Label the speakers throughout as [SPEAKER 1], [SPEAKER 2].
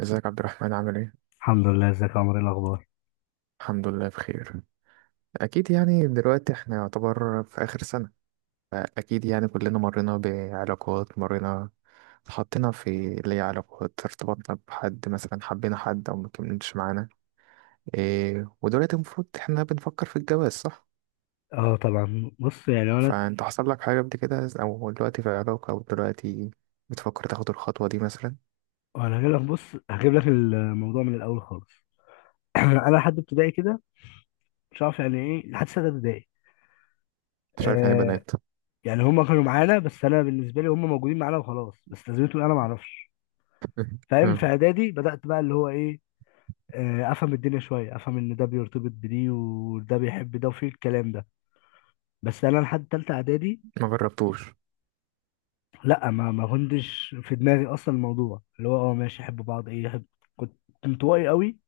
[SPEAKER 1] ازيك عبد الرحمن، عامل ايه؟
[SPEAKER 2] الحمد لله، ازيك يا عمر؟ ايه الاخبار؟
[SPEAKER 1] الحمد لله بخير. اكيد يعني دلوقتي احنا يعتبر في اخر سنة، فاكيد يعني كلنا مرينا بعلاقات، اتحطينا في اللي هي علاقات، ارتبطنا بحد مثلا، حبينا حد او مكملتش معانا. إيه، ودلوقتي المفروض احنا بنفكر في الجواز، صح؟
[SPEAKER 2] اه طبعا، بص يعني انا
[SPEAKER 1] فانت حصل لك حاجة قبل كده، او دلوقتي في علاقة، او دلوقتي بتفكر تاخد الخطوة دي مثلا؟
[SPEAKER 2] انا هجيب لك، بص هجيب لك الموضوع من الاول خالص. انا لحد ابتدائي كده مش عارف يعني، ايه لحد سنه ابتدائي.
[SPEAKER 1] مش عارف يعني
[SPEAKER 2] آه
[SPEAKER 1] بنات.
[SPEAKER 2] يعني هم كانوا معانا، بس انا بالنسبه لي هم موجودين معانا وخلاص، بس لازمتهم انا ما اعرفش. فاهم؟ في اعدادي بدات بقى اللي هو ايه، افهم الدنيا شويه، افهم ان ده بيرتبط بدي وده بيحب ده وفي الكلام ده. بس انا لحد تالته اعدادي
[SPEAKER 1] ما جربتوش؟
[SPEAKER 2] لا، ما كنتش في دماغي اصلا الموضوع اللي هو اه ماشي يحب بعض ايه يحب. كنت انطوائي قوي،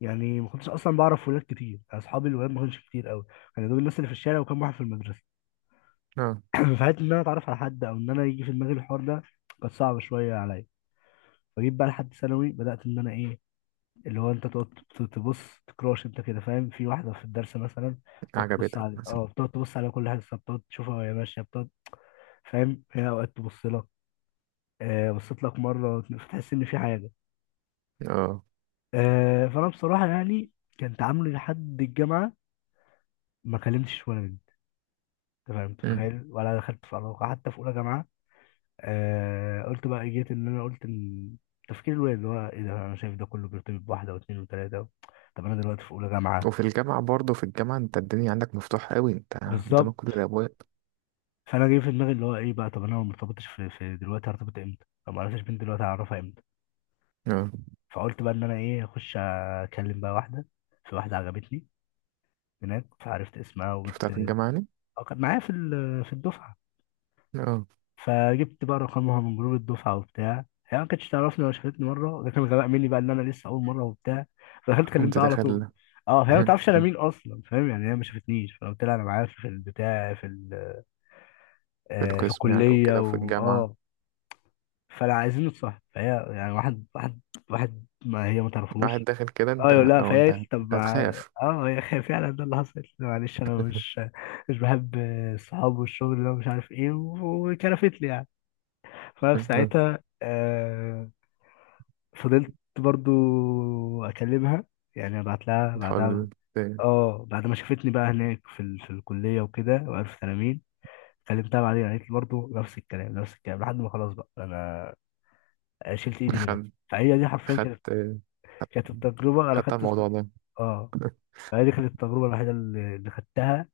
[SPEAKER 2] يعني ما كنتش اصلا بعرف ولاد كتير، اصحابي الولاد ما كانش كتير قوي. كانوا دول الناس اللي في الشارع، وكان واحد في المدرسه.
[SPEAKER 1] اه،
[SPEAKER 2] فحته ان انا اتعرف على حد او ان انا يجي في دماغي الحوار ده كانت صعبه شويه عليا. فجيت بقى لحد ثانوي بدات ان انا ايه، اللي هو انت تقعد تبص تكراش انت كده، فاهم؟ في واحده في الدرس مثلا تقعد تبص
[SPEAKER 1] عجبتك
[SPEAKER 2] على
[SPEAKER 1] مثلا؟
[SPEAKER 2] اه، بتقعد تبص على كل حاجه، بتقعد تشوفها وهي ماشيه بتقعد. فاهم؟ هي اوقات تبص لك. بصيت لك مره فتحس ان في حاجه.
[SPEAKER 1] اه،
[SPEAKER 2] فانا بصراحه يعني كان تعاملي لحد الجامعه ما كلمتش ولا بنت. تمام؟ انت متخيل؟ ولا دخلت في علاقة حتى في أولى جامعة. قلت بقى إيه، جيت إن أنا قلت إن تفكير الواد اللي هو إيه ده، أنا شايف ده كله بيرتبط بواحدة واتنين وتلاتة. طب أنا دلوقتي في أولى جامعة.
[SPEAKER 1] وفي الجامعة برضه، في الجامعة انت الدنيا عندك مفتوحة قوي، انت قدامك
[SPEAKER 2] بالظبط.
[SPEAKER 1] كل الأبواب.
[SPEAKER 2] فأنا جاي في دماغي اللي هو إيه بقى، طب أنا لو مرتبطش في دلوقتي هرتبط إمتى؟ لو معرفتش بنت دلوقتي هعرفها إمتى؟
[SPEAKER 1] اه،
[SPEAKER 2] فقلت بقى إن أنا إيه، أخش أكلم بقى واحدة. في واحدة عجبتني هناك، فعرفت اسمها
[SPEAKER 1] شفتها
[SPEAKER 2] وجبت.
[SPEAKER 1] في الجامعة يعني؟
[SPEAKER 2] أه، كانت معايا في الدفعة.
[SPEAKER 1] اه،
[SPEAKER 2] فجبت بقى رقمها من جروب الدفعه وبتاع، هي ما كانتش تعرفني ولا شافتني مره، ده كان غباء مني بقى ان انا لسه اول مره وبتاع. فدخلت
[SPEAKER 1] انت
[SPEAKER 2] كلمتها على طول.
[SPEAKER 1] داخل.
[SPEAKER 2] اه هي ما تعرفش انا مين اصلا، فاهم؟ يعني هي ما شافتنيش. فقلت لها انا معايا في البتاع
[SPEAKER 1] في
[SPEAKER 2] في
[SPEAKER 1] القسم يعني
[SPEAKER 2] الكليه
[SPEAKER 1] وكده، وفي الجامعة.
[SPEAKER 2] واه. فانا عايزين نتصاحب، فهي يعني واحد واحد، ما هي ما
[SPEAKER 1] واحد
[SPEAKER 2] تعرفوش.
[SPEAKER 1] داخل كده، انت
[SPEAKER 2] ايوه، لا
[SPEAKER 1] او
[SPEAKER 2] فهي
[SPEAKER 1] انت
[SPEAKER 2] قالت لي طب
[SPEAKER 1] انت
[SPEAKER 2] ما
[SPEAKER 1] هتخاف.
[SPEAKER 2] اه، هي فعلا ده اللي حصل. قلت لها معلش انا مش بحب الصحاب والشغل ده ومش عارف ايه، وكرفت لي يعني.
[SPEAKER 1] اه.
[SPEAKER 2] فساعتها آه، فضلت برضو اكلمها، يعني ابعت لها بعدها.
[SPEAKER 1] تحاول ت-
[SPEAKER 2] اه بعد ما شافتني بقى هناك في الكليه وكده وعرفت انا مين، كلمتها بعدين قالت لي برضه نفس الكلام نفس الكلام لحد ما خلاص بقى انا شلت ايدي منها.
[SPEAKER 1] خد
[SPEAKER 2] فهي دي حرفيا كانت،
[SPEAKER 1] خدت خدت
[SPEAKER 2] كانت التجربه انا
[SPEAKER 1] خدت على
[SPEAKER 2] خدت.
[SPEAKER 1] الموضوع ده.
[SPEAKER 2] اه. فهي دي كانت التجربه الوحيده اللي خدتها،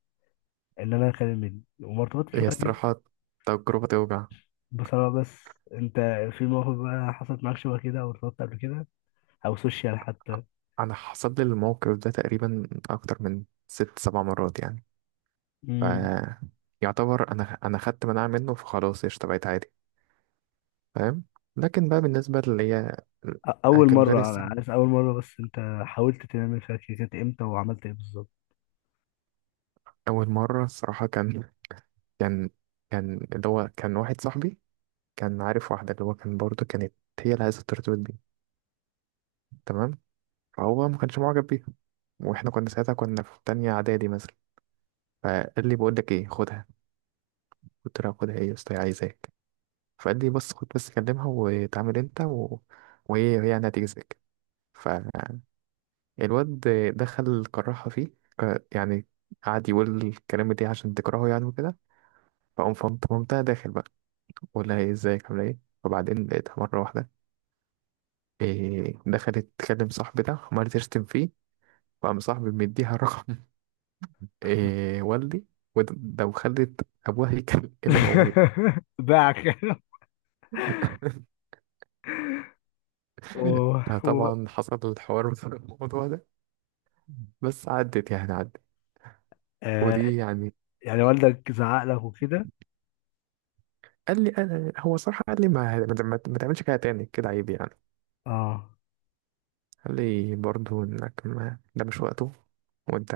[SPEAKER 2] ان انا اكلم مني، وما ارتبطتش
[SPEAKER 1] هي
[SPEAKER 2] بقى غير.
[SPEAKER 1] الصراحة تجربة توجع.
[SPEAKER 2] بصراحه. بس انت في موقف بقى حصلت معاك شبه كده؟ او ارتبطت قبل كده او سوشيال حتى؟
[SPEAKER 1] أنا حصل لي الموقف ده تقريبا أكتر من ست سبع مرات يعني. ف
[SPEAKER 2] مم.
[SPEAKER 1] يعتبر أنا خدت مناعة منه، فخلاص اشتبعت عادي. فاهم؟ لكن بقى بالنسبة اللي هي أنا
[SPEAKER 2] اول
[SPEAKER 1] كان
[SPEAKER 2] مره
[SPEAKER 1] فينيس.
[SPEAKER 2] انا عارف اول مره، بس انت حاولت تعمل فيها كيكات امتى وعملت ايه بالظبط؟
[SPEAKER 1] أول مرة الصراحة كان كان اللي هو كان واحد صاحبي كان عارف واحدة، اللي هو كان برضه كانت هي اللي عايزة الترتيبات دي، تمام؟ فهو ما كانش معجب بيها. واحنا كنا ساعتها كنا في تانية إعدادي مثلا. فقال لي: بقول لك ايه، خدها. قلت له: خدها ايه يا اسطى، هي عايزاك. فقال لي: بس خد بس كلمها وتعامل انت وهي يعني هتجيزك. الواد دخل كرهها فيه، يعني قعد يقول الكلام دي عشان تكرهه يعني وكده. فقام فهمت مامتها داخل بقى، بقول لها ايه، ازيك عامله ايه. وبعدين لقيتها مره واحده إيه دخلت تكلم صاحبي ده، عمالة تشتم فيه، وقام صاحبي مديها رقم. إيه والدي، وده وخلت ابوها يكلم ابوي.
[SPEAKER 2] باعك. و... و...
[SPEAKER 1] فطبعا حصل الحوار بسبب الموضوع ده. بس عدت يعني عدت.
[SPEAKER 2] آه.
[SPEAKER 1] ودي يعني.
[SPEAKER 2] يعني والدك زعق لك وكده؟
[SPEAKER 1] قال لي انا، هو صراحه قال لي: ما تعملش كده تاني، كده عيب يعني.
[SPEAKER 2] اه.
[SPEAKER 1] قال لي برضه انك ما، ده مش وقته. وانت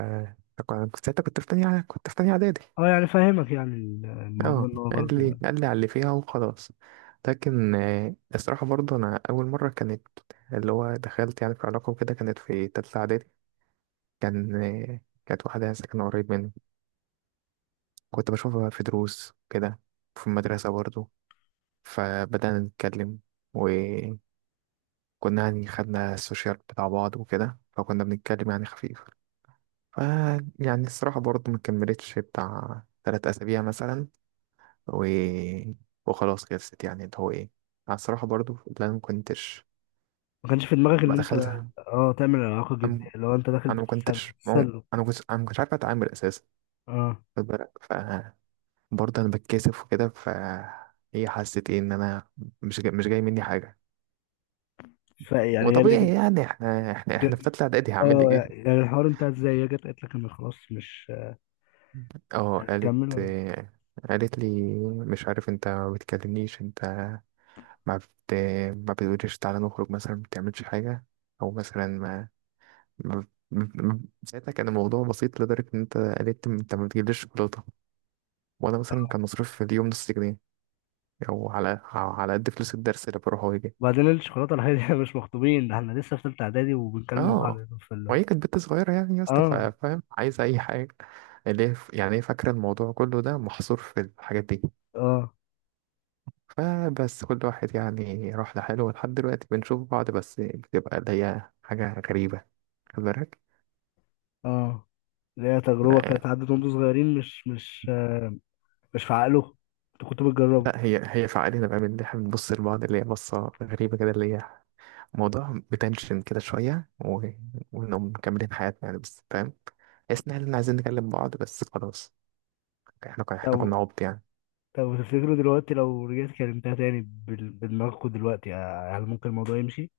[SPEAKER 1] أنا كنت ساعتها كنت في تانية كنت في تانية اعدادي.
[SPEAKER 2] اه يعني فاهمك، يعني الموضوع
[SPEAKER 1] اه،
[SPEAKER 2] ان هو غلط.
[SPEAKER 1] قال لي على اللي فيها وخلاص. لكن آه، الصراحة برضه أنا أول مرة كانت اللي هو دخلت يعني في علاقة وكده، كانت في تالتة إعدادي. آه، كانت واحدة ساكنة قريب مني. كنت بشوفها في دروس كده، في المدرسة برضه. فبدأنا نتكلم وكنا يعني خدنا السوشيال بتاع بعض وكده، فكنا بنتكلم يعني خفيف. ف يعني الصراحة برضه ما كملتش بتاع 3 أسابيع مثلا و... وخلاص خلصت يعني اللي هو إيه. أنا الصراحة برضه لا، ما كنتش،
[SPEAKER 2] ما كانش في دماغك ان
[SPEAKER 1] ما
[SPEAKER 2] انت،
[SPEAKER 1] دخلت،
[SPEAKER 2] اه، تعمل علاقه جديه،
[SPEAKER 1] أم...
[SPEAKER 2] لو انت داخل
[SPEAKER 1] أنا ما
[SPEAKER 2] بتتسلى
[SPEAKER 1] كنتش مو...
[SPEAKER 2] بتتسلى.
[SPEAKER 1] أنا ما كنتش عارف أتعامل أساسا.
[SPEAKER 2] اه.
[SPEAKER 1] خد بالك. ف برضه أنا بتكسف وكده، ف هي حست إيه إن أنا مش جاي مني حاجة.
[SPEAKER 2] فيعني هي اللي
[SPEAKER 1] وطبيعي يعني،
[SPEAKER 2] ج...
[SPEAKER 1] إحنا في تالتة إعدادي هعمل لك إيه؟
[SPEAKER 2] اه يعني الحوار انتهى ازاي؟ هي جت قالت لك انا خلاص مش
[SPEAKER 1] أه قالت
[SPEAKER 2] هتكمل ولا؟
[SPEAKER 1] لي: مش عارف، أنت ما بتكلمنيش، أنت ما بت... ما بتقوليش تعالى نخرج مثلا، ما بتعملش حاجة. أو مثلا ما... ما... ما- ساعتها كان الموضوع بسيط لدرجة إن أنت قلت: أنت ما بتجيبليش شوكولاتة. وأنا مثلا كان مصروف في اليوم نص جنيه، أو على قد فلوس الدرس، اللي بروح وأجي.
[SPEAKER 2] وبعدين الشوكولاته الحقيقيه، احنا مش مخطوبين، ده احنا لسه في ثالثه اعدادي وبنكلم بعض
[SPEAKER 1] أه،
[SPEAKER 2] يعني، في اللي،
[SPEAKER 1] وهي كانت بنت صغيرة يعني يا اسطى،
[SPEAKER 2] اه.
[SPEAKER 1] فاهم، عايزة أي حاجة. اللي هي يعني هي فاكرة الموضوع كله ده محصور في الحاجات دي.
[SPEAKER 2] اه.
[SPEAKER 1] فبس كل واحد يعني راح لحاله، ولحد دلوقتي بنشوف بعض، بس بتبقى اللي هي حاجة غريبة. خد بالك.
[SPEAKER 2] اه اللي هي تجربه
[SPEAKER 1] آه،
[SPEAKER 2] كانت عدت وانتوا صغيرين، مش في عقله، انتوا كنتوا بتجربوا.
[SPEAKER 1] لا، هي فعالية بقى من اللي احنا بنبص لبعض، اللي هي بصة غريبة كده، اللي هي موضوع بتنشن كده شوية وإنهم مكملين حياتنا يعني، بس فاهم، تحس إن احنا عايزين نكلم بعض بس خلاص. احنا كنا
[SPEAKER 2] طب
[SPEAKER 1] عبط يعني.
[SPEAKER 2] طب تفتكروا دلوقتي لو رجعت كلمتها تاني، بدماغكوا دلوقتي هل ممكن الموضوع يمشي؟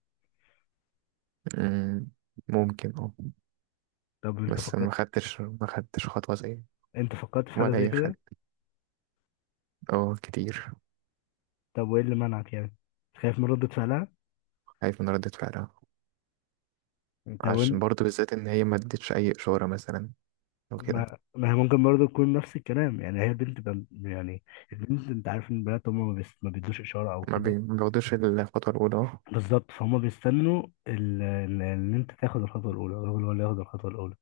[SPEAKER 1] أمم، ممكن، اه.
[SPEAKER 2] طب انت
[SPEAKER 1] بس
[SPEAKER 2] فكرت،
[SPEAKER 1] ما خدتش خطوة زي،
[SPEAKER 2] انت فكرت في حاجه
[SPEAKER 1] ولا
[SPEAKER 2] زي
[SPEAKER 1] أي خد.
[SPEAKER 2] كده؟
[SPEAKER 1] اه، كتير.
[SPEAKER 2] طب وايه اللي منعك يعني؟ خايف من ردة فعلها؟
[SPEAKER 1] خايف من ردة فعلها،
[SPEAKER 2] طب،
[SPEAKER 1] عشان برضو بالذات إن هي ما ادتش أي إشارة مثلا، أو كده.
[SPEAKER 2] ما هي ممكن برضه تكون نفس الكلام، يعني هي بنت بم... يعني البنت انت عارف ان البنات هم ما، بيس... ما بيدوش اشاره او كده.
[SPEAKER 1] ما بياخدوش الخطوة الأولى، اه.
[SPEAKER 2] بالظبط. فهم بيستنوا ال... ان إن انت تاخد الخطوه الاولى، الراجل هو اللي ياخد الخطوه الاولى.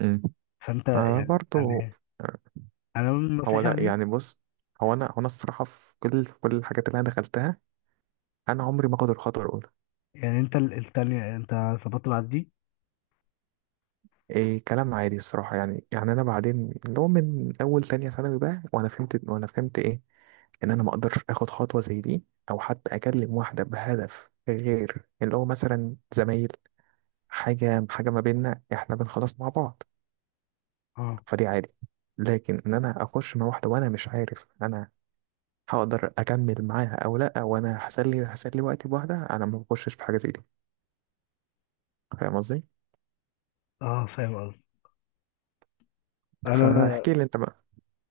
[SPEAKER 1] أمم.
[SPEAKER 2] فانت
[SPEAKER 1] آه،
[SPEAKER 2] يعني
[SPEAKER 1] برضو.
[SPEAKER 2] يعني انا من
[SPEAKER 1] هو
[SPEAKER 2] نصيحتي
[SPEAKER 1] لا
[SPEAKER 2] عليه.
[SPEAKER 1] يعني بص، هو انا الصراحه في كل الحاجات اللي انا دخلتها، انا عمري ما اخد الخطوه الاولى.
[SPEAKER 2] يعني انت التانية انت ظبطت بعد دي؟
[SPEAKER 1] إيه كلام عادي الصراحه يعني انا بعدين اللي هو من اول تانية ثانوي بقى، وانا فهمت ايه، ان انا ما اقدرش اخد خطوه زي دي، او حتى اكلم واحده بهدف غير اللي هو مثلا زمايل. حاجه حاجه ما بيننا، احنا بنخلص مع بعض،
[SPEAKER 2] اه.
[SPEAKER 1] فدي عادي. لكن ان انا اخش مع واحده وانا مش عارف انا هقدر اكمل معاها او لا، وانا هسلي وقتي بواحده، انا ما بخشش في حاجه زي دي. فاهم قصدي.
[SPEAKER 2] اه فاهم قصدي. انا
[SPEAKER 1] فاحكي لي انت بقى.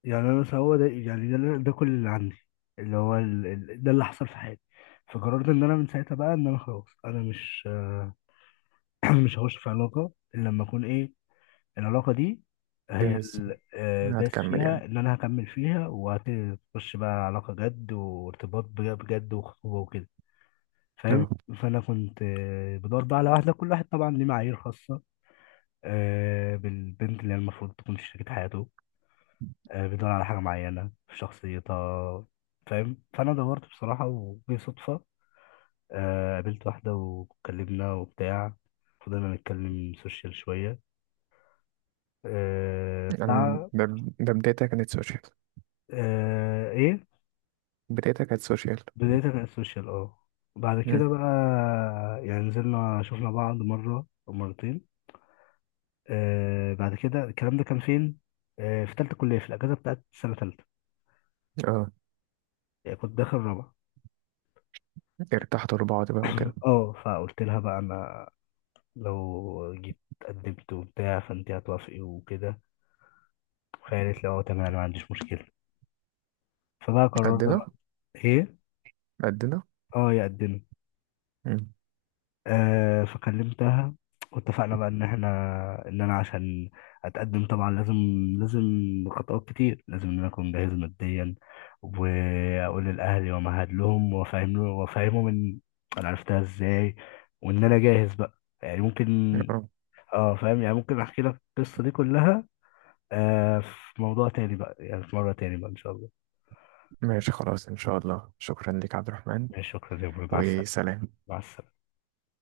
[SPEAKER 2] يعني انا بس هو ده، يعني اللي، ده كل اللي عندي، اللي هو ده اللي حصل في حياتي. فقررت ان انا من ساعتها بقى ان انا خلاص، انا مش مش هخش في علاقة إلا لما أكون إيه، العلاقة دي هي
[SPEAKER 1] جاهز،
[SPEAKER 2] آه، داس
[SPEAKER 1] هتكمل
[SPEAKER 2] فيها
[SPEAKER 1] يعني.
[SPEAKER 2] إن أنا هكمل فيها، وهتخش بقى علاقة جد وارتباط بجد وخطوبة وكده. فاهم؟
[SPEAKER 1] اه.
[SPEAKER 2] فأنا كنت آه، بدور بقى على واحدة. كل واحد طبعا ليه معايير خاصة آه، بالبنت اللي هي المفروض تكون في شريكة حياته، آه، بيدور على حاجة معينة في شخصيتها. فاهم؟ فأنا دورت بصراحة، وبصدفة آه، قابلت واحدة واتكلمنا وبتاع، فضلنا نتكلم سوشيال شوية آه
[SPEAKER 1] انا
[SPEAKER 2] بتاع.
[SPEAKER 1] ده، ده بدايتها كانت سوشيال.
[SPEAKER 2] آه ايه،
[SPEAKER 1] بدايتها كانت سوشيال.
[SPEAKER 2] بداية من السوشيال، اه، بعد
[SPEAKER 1] مم.
[SPEAKER 2] كده بقى يعني نزلنا شفنا بعض مرة أو مرتين. آه بعد كده الكلام ده كان فين؟ آه في تالتة كلية، في الأجازة بتاعت سنة تالتة،
[SPEAKER 1] اه.
[SPEAKER 2] يعني كنت داخل رابعة.
[SPEAKER 1] ارتحتوا لبعض بقى وكده.
[SPEAKER 2] اه. فقلت لها بقى أنا لو جيت قدمت وبتاع، فأنت هتوافقي وكده؟ فهي قالت لي اه تمام، أنا ما عنديش مشكلة. فبقى قررنا بقى،
[SPEAKER 1] قدنا.
[SPEAKER 2] ايه،
[SPEAKER 1] قدنا.
[SPEAKER 2] اه يقدم.
[SPEAKER 1] مم.
[SPEAKER 2] آه فكلمتها واتفقنا بقى ان احنا، ان انا عشان اتقدم طبعا لازم خطوات كتير، لازم ان انا اكون جاهز ماديا، واقول لاهلي ومهد لهم وافهم له وافهمهم ان انا عرفتها ازاي، وان انا جاهز بقى، يعني ممكن.
[SPEAKER 1] اه
[SPEAKER 2] اه فاهم؟ يعني ممكن احكي لك القصه دي كلها آه في موضوع تاني بقى، يعني في مره تاني بقى ان شاء الله.
[SPEAKER 1] ماشي خلاص ان شاء الله، شكرا لك عبد الرحمن.
[SPEAKER 2] ماشي، شكرا يا برو، مع السلامه.
[SPEAKER 1] وسلام.
[SPEAKER 2] مع السلامه.